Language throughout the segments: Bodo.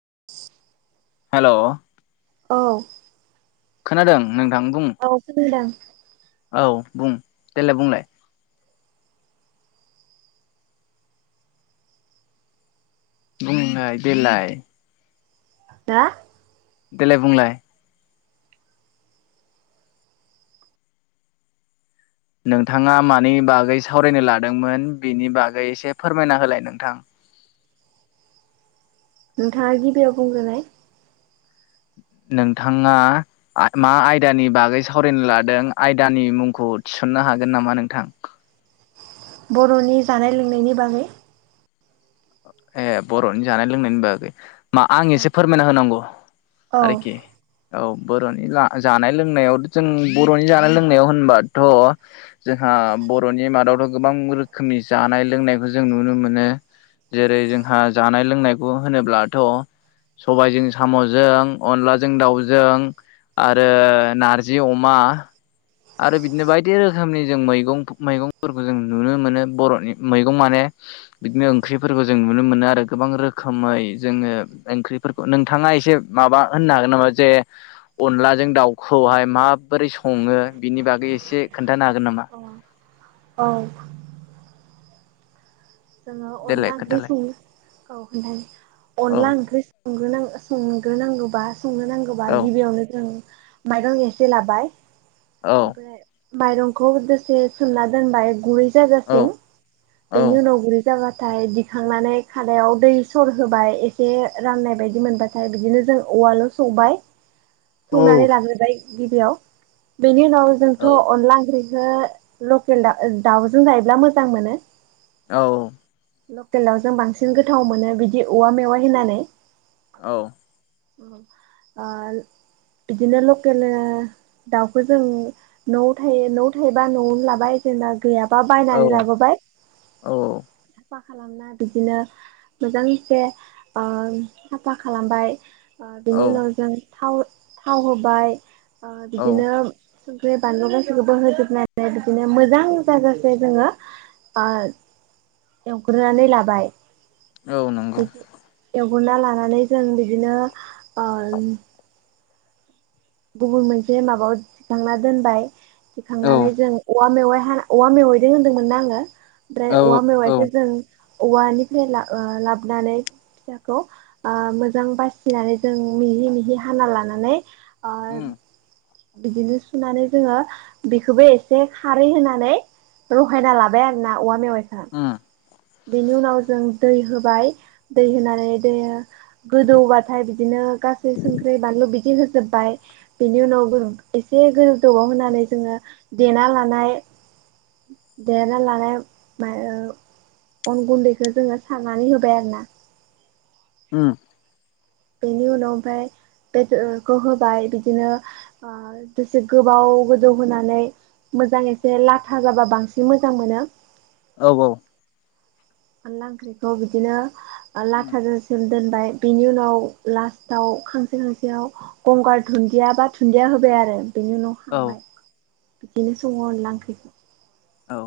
[inaudible] हेल' औ खोनादों नों औ खनादों औ बुं देलाय बुंलाय बुंलाय देलाय दा देलाय बुंलाय नोंथाङा मानि बागै सावरायनो लादोंमोन बेनि बागै एसे फोरमायना होलाय नोंथां नोंथाङा गिबियाव बुंग्रोनाय [inaudible] नोंथाङा मा आयदानि बागै सावरायनो लादों आयदानि मुंखौ थिसननो हागोन नामा नोंथां बर'नि जानाय लोंनायनि बागै ए बर'नि जानाय लोंनाय बागै मा आं एसे फोरमायना होनांगौ औ आरोखि औ बर'नि ला जानाय लोंनायाव जों बर'नि जानाय - लोंनायाव होनबाथ' जोंहा बर'नि मादावथ' गोबां रोखोमनि जानाय लोंनायखौ जों नुनो मोनो जेरै जोंहा जानाय लोंनायखौ होनोब्लाथ' सबायजों साम'जों अनलाजों दाउजों आरो नारजि अमा आरो बिदिनो बायदि रोखोमनि जों मैगं मैगंफोरखौ जों नुनो मोनो बर'नि मैगं माने बिदिनो ओंख्रिफोरखौ जों नुनो मोनो आरो गोबां रोखोमै जोङो ओंख्रिफोरखौ नोंथाङा ङा एसे माबा होननो हागोन नामा जे अनलाजों दाउखौहाय माबोरै संङो बिनि बागै एसे खोन्थानो हागोन नामा? औ। जोङो अनला देलाय ओंख्रि खोन्थालाय सङो। औ ओमफ्राय औ अनला ओंख्रि संग्रोनां सं संनो नांगौबा संनो नांगौबा औ गिबियावनो जों माइरं एसे लाबाय औ ओमफ्राय माइरंखौ दसे सोमना दोनबाय गुरै औ जाजासिम औ बेनि उनाव गुरै जाबाथाय दिखांनानै खादायाव दै सर होबाय एसे राननाय बायदि मोनबाथाय बिदिनो जों उवालाव सौबाय संनानै लाग्रोबाय गिबियाव बेनि उनाव जोंथ' औ अनला ओंख्रि नोंथाङा लकेल दा दाउजों जायोब्ला मोजां मोनो औ औ लकेलाव जों बांसिन गोथाव मोनो बिदि औवा मेवाइ होनानै औ ओह बिदिनो लकेल ओ दाउखौ जों न'आव थायो न'आव थायोबा न'आवनो लाबाय जेनेबा गैयाबा बायनानै लाबोबाय औ साफा खालामना बिदिनो मोजांसे ओ साफा खालामबाय ओ बिनि औ उनाव जों थाव थाव होबाय औ बिदिनो सुंख्रि बानलु गासैखौबो होजोबनानै बिदिनो मोजां जाजासे जोङो। ओ एवग्रोनानै लाबाय औ नंगौ। उनना लानानै जों बिदिनो उम गुबुन मोनसे माबायाव दिखांना दोनबाय औ दिखांनानै जों औवा मेवाय औवा मेवाइदों होन्दोंमोनना आङो ओमफ्राय औ औवा औ मेवाइखो जों औवानिफ्राय ला ओ लाबोनानै फिसाखौ ओ मोजां बासिनानै जों मिहि मिहि हाना लानानै ओ उम बिदिनो सुनानै जोङो बेखौबो एसे खारै होनानै रहायना लाबाय आरोना औवा मेवाइ खो उम बेनि उनाव जों दै होबाय दै होनानै दै गोदौबाथाय बिदिनो ओ गासै संख्रि बानलु बिदि होजोबबाय बेनि उनाव जों एसे गोदौआव होनानै जों ओ देना लानाय देना लानाय मा ओ अन गुन्दैखो जोङो सारनानै होबाय आरोना। उम। बेनि उनाव ओमफ्राय बेदरखौ होबाय बिदिनो ओ दसे गोबाव गोदौ होनानै मोजां एसे लाथा जाबा बांसिन मोजां मोनो। औ औ अनला ओंख्रिखौ बिदिनो उम लाथाजों सो दोनबाय बिनि उनाव लास्टआव खांसे खांसेयाव गंगार दुन्दिया बा दुुनन्दिया होबाय आरो बिनि उनाव औ खांबाय बिदिनो सङो अनला ओंख्रिखौ औ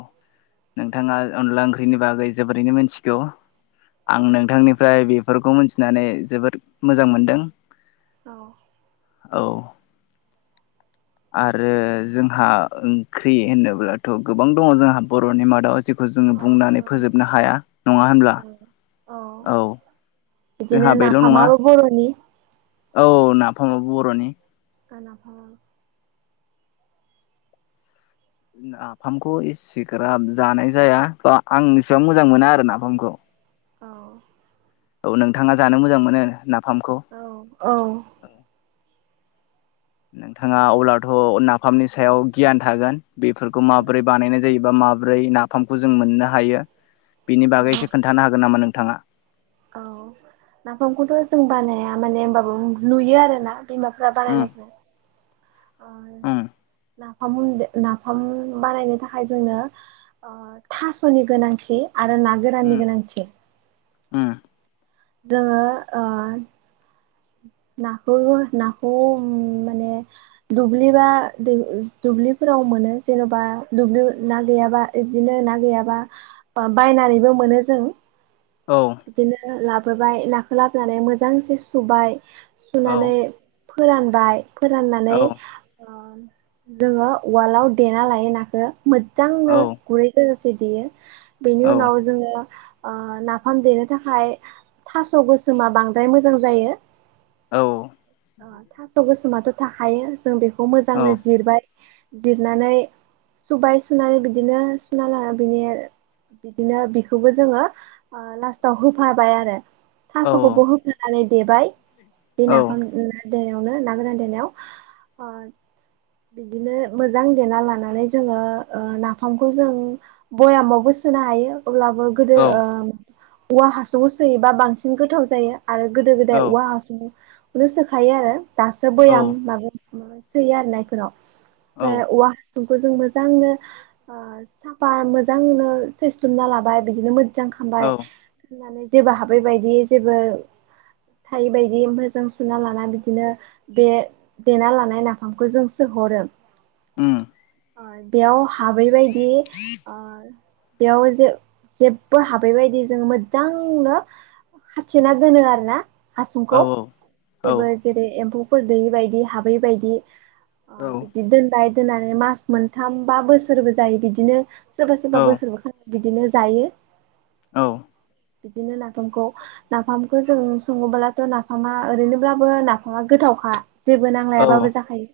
नोंथाङा अनला ओंख्रिनि बागै जोबोरैनो मिथिगौ। औ आं नोंथांनिफ्राय बेफोरखौ मिथिनानै जोबोद मोजां मोनदों औ। औ। आरो जोंहा ओंख्रि होनोब्लाथ' गोबां दङ जोंहा बर'नि मादाव जे बखौ जोङो औ बुंनानै बर'नि फोजोबनो हाया नङा होनब्ला? औ औ। बिदिनो जोंहा बेल' नङा नाफामाबो बर'नि। औ नाफामाबो बर'नि। गानाफा नाफामखौ एसेग्राब जानाय जाया बा आं एसेबां मोजां मोना आरो नाफामखौ। औ औ नोंथाङा जानो मोजां मोनो ना औ औ नोंथाङा अब्लाथ' नाफामनि सायाव गियान थागोन बेफोरखौ माबोरै बानायनाय जा जायो बा माब्रै नाफामखौ जों मोननो हायो बिनि औ बागै एसे खोन्थानो हागोन नामा नों थाङा औ नाफामखौथ' जों बानाया माने होनबाबो नुयो आरोना। बिमाफ्रा उम बानाय खौ उम नाफाम दे नाफाम बानायनो थाखाय जोंनो थास'नि गोनांथि। आरो उम नागोरानि गोनांथि उम जोङो ओ। नाखौबो नाखौ माने दुब्लि बा दुबलि फोर फोराव मोनो जेन'बा दुब्लि ना गैयाबा बिदिनो ना गैयाबा बायनानैबो मोन नो जों औ बिदिनो लाबोबाय नाखौ लाबोनानै मोजांसे सुबाय। औ सुनानै फोरानबाय औ फोराननानै ओ जोङो उवालाव देना लायो नाखौ मोजांनो औ गुरै देयो बेनि उनाव औ जोङो। ओ नाफाम देनो थाखाय थास' गोसोमा बांद्राय मोजां जायो औ अ थास' गोसोमाथ' थाखायो जों बेखौ औ मोजांनो जिरबाय। जिरनानै सुबाय सुनानै बिदिनो सुना लाना बिनि बिदिनो बिखौबो जोङो लास्टाव होफाबाय आरो। थास'खौबो होफानानै देबाय बे औ नाफाम देयावनो ना गोरान देनायाव अ। बिदिनो मोजां देना लानानै जोङो ओ नाफामखौ जों भयामावबो सोनो हायो अब्लाबो गोदो ओ औवा हासुङव सोयोबा बांसिन गोथाव जायो। आरो गोदो गोदाय औवा हासुंखौनो सोखायो आरो दासो औ बयाम माबा सोयो आरो औ नाखुनाव औव सुंखौ जों मोजांनो ओ साफा मोजांनो सैसथुमना लाबाय बिदिनो मो मोजां औ खमबाय जेबो हाबै बायदि जेबो थायै बायदि दि ओमफ्राय जों सुना लाना बिदिनो बे देना लानाय नाफामखौ जों सोहरो। उम अ बेयाव हाबैबायायदि अ बेयाव जे जेबो हाबैबायायदि जों मोजांनो। हाथिना दोनो आरो ना हा। सुंखौ औ औ जेबो जेरै एम्फौफोर दैयै बायदि हाबै बायदि। अ औ बिदि दोनबाय दोननानै मास मोनथाम बा बोसोरबो जायो बिदिनो। सोरबा सोरबा बोसोरबोखान बिदिनो जायो। औ बिदिनो नाफामखौ नाफामखौ जों सङोब्ला। ' नाफामा ओरैनोब्लाबो नाफामा गोथावखा। जेबो नांलायाबाबो जाखायो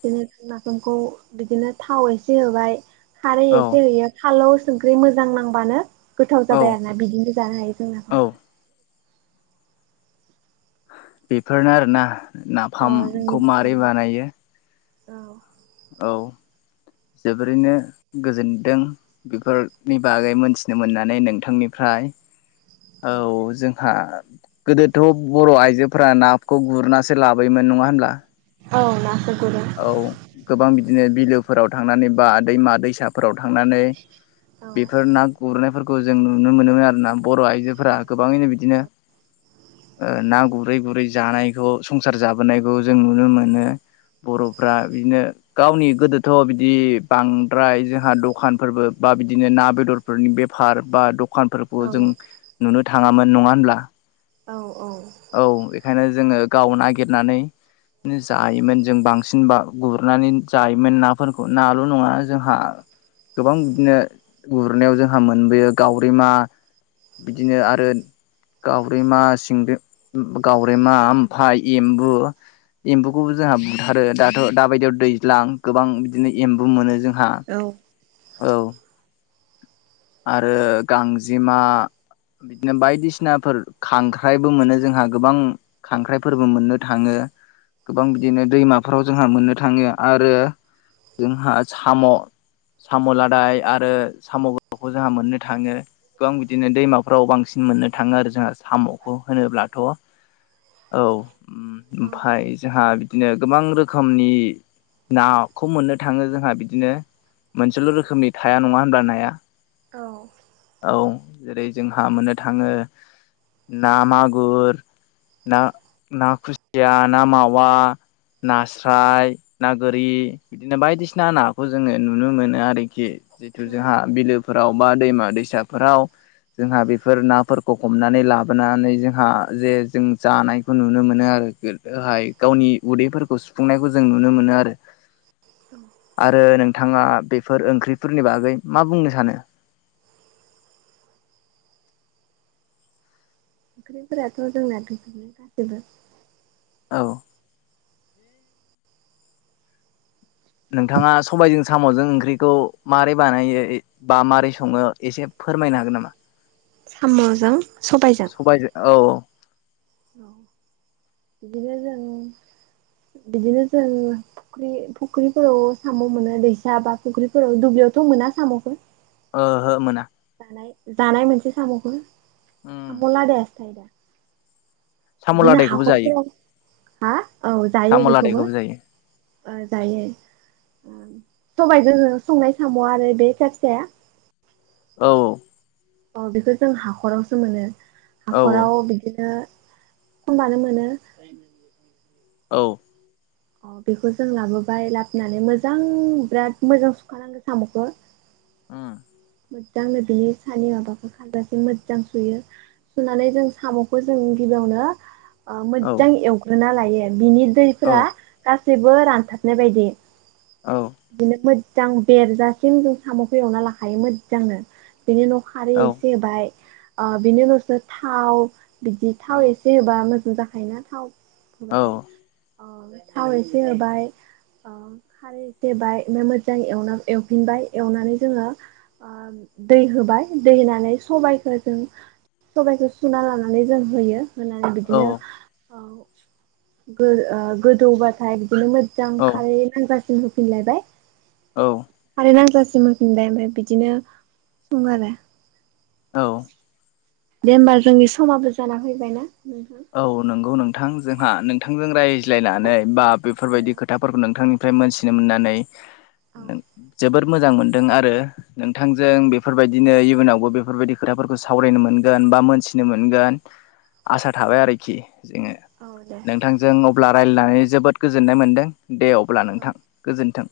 बिदिनो ज [inaudible] खौ बिदिनो थाव एसे होबाय खारै औ एसे होयो खााल [unintelligible] संख्रि मोजां नांबानो गोथाव औ जाबाय आरो ना बिदिनो जानो हायो जों नाफामखौ। बेफोरनो आरो ना औ नाफामखौ जोंनि माबोरै बर'नि बानायो? औ औ जोबोरैनो गोजोनदों बेफोरनि बागै मोनथिनो मोननानै नोंथांनिफ्राय [unintelligible] औ जोंहा गोदोथ' बर' आइजोफोरा नाखौ गुरनासो लाबोयोमोन नङा होनब्ला औ ना स [inaudible] औ गोबां बिदिनो बिलोफोराव थांनानै बा दैमा दैसाफोराव थांनानै औ बेफोर ना गुरनायफोरखौ जों नुनो मोनोमोन आरो ना बर' आइजोफोरा गोबाङैनो बिदिनो [unintelligible] ना गुरै-गुरै जानायखौ संसार जाबोनायखौ जों नुनो मोनो बर'फ्रा बिदिनो गावनि गोदोथ' बिदि बांद्राय जोंहा दखानफोरबो बा बिदिनो ना बेदरफोरनि बेफार बा द दखानफोरखौ औ जों नुनो थाङामोन नङा होनब्ला औ औ औ बेखायनो जोङो गाव नागिरनानै जायोमोन जों बांसिन बा गुरनानै जायोमोन नाफोरखौ नाल' नङा जोंहा गोबां बिदिनो गुरनायाव जोंहा मोनबोयो गावरिमा बिदिनो आरो गावरेमा सिंदों गावरेमा ओमफाय एम्बु एम्बुखौबो जोंहा बुथारो दाथ' दााबायदियाव दैज्लां गोबां बिदिनो एम्बु मोनो जों औ आरो गांजेमा बिदिनो बायदिसिनाफोर खांख्राइबो मोनो जोंहा गोबां खांख्राइफोरबो मोननो थाङो गोबां बिदिनो दैमाफोराव जोंहा मोननो थाङो आरो जोंहा साम' साम' लादाय आरो साम'खौ जोंहा मोननो थाङो गोबां बिदिनो दैमाफ्राव बांसिन मोननो थाङो आरो जोंहा साम'खौ होनोब्ला थ' औ ओमफाय जोंहा बिदिनो गोबां रोखोमनि नाखौ मोननो थाङो जोंहा बिदिनो मोनसेल' रोखोमनि थाया नङा होनब्ला नाया औ औ जेरै जोंहा मोननो थाङो ना मागु [unintelligible] ना, ना खुसिया, ना मावा नास्राय, ना गोरि बिदिनो बायदिसिना नाखौ जोङो नुनो मोनो आरोखि जिथु जोंहा बिलो फोराव बा दैमा-दैसाफोराव जोंहा बेफोर नाफोरखौ हमनानै लाबोनानै जों आं जे जों जानायखौ नुनो मोनो आरो गोदोहाय गावनि उदैफोरखौ सुफुंनायखौ जों नु नुनो मोनो आरो [unintelligible] आरो नोंथाङा बेफोर ओंख्रिफोरनि बागै मा बुंनो सानो [unintelligible] ओंख्रिफोराथ' जोंना बिदिनो गासिबो औ नोंथाङा सबायाइजों साम'जों ओंख्रिखौ मारै बानायो बा मारै सङो एसे फोरमायनो हागोन नामा साम' जों स'बायजों औ औ औ बिदिनो जों बिदिनो जों फख्रि फुख्रिफोराव साम' मोनो दैसा बा फुख्रिफोराव दुब्लियावथ' मोना साम'खौ ओहो मोना जानाय जानाय मोनसे साम'खौ उम साम' लादायासो थायो दा साम' बिदिनो लादायखौबो हाखर जायो फोराव हा औ जायो साम' बेखौबो लादायखौबो जायो ओ जायो। सबायाइजों संनाय साम' आरो बे फिसा फिसाया औ औ औ बेखौ जों हाखरावसो मोनो औ हाखराव बिदिनो ख'नबानो मोनो औ। अ बेखौ जों लाबोबाय लाबोनानै मोजां बिराद मोजां सुखानांगौ साम'खौ उम मोजांनो बिनि सानै माबाखौ खाजासे मोजां सुयो सुनानै जों साम'खौ जों गिबियावनो औ मोजां एवग्रोना लायो बिनि औ दैफोरा गासैबो रानथाबनाय बायदि औ बिदिनो मोजां बेरजासिम जों साम' खौ एवना लाखायो मोजांनो बिनि उनाव खारै एसे होबाय ओ बिनि उनावसो थाव बिदि थाव एसे होबा मोजां जाखायोना थाव होबाथाय अ थाव एसे होबाय ओ खारै एसे होबाय ओमफ्राय मोजां एवना एवफिनबाय एवनानै जोङो ओ दै होबाय दै होनानै सबायखौ जों सबायखौ सुना लानानै जों होयो। होनानै बिदिनो ओ ओ गोदौ बाथाय बिदिनो मोजां औ खारै नांजासिम होफिनलायबाय औ। खारै नांजासिम होफिनबाय ओमफ्राय बिदिनो सङो आरो। औ। दे होमबा जोंनि समाबो जाना फैबाय ना। औ नंगौ नोंथां जोंहा नोंथांजों रायज्लायनानै बा बेफोरबायदि औ खोथाफोरखौ नोंथांनि ओमफ्राय मोनथिनो मोननानै। जोबोद मोजां मोनदों आरो नोंथांजों बेफोरबायदिनो इयुनावबो बेफोरबायदि खोथा। फोरखौ सावरायनो मोनगोन बा मोनथिनो मोनगोन आसा थाबाय आरोखि जोङो औ औ दे नोंथांजों अब्ला रायजलायनानै जोबोद गोजोननाय मोनदों। दे अब्ला औ नोंथां गोजोन्थों।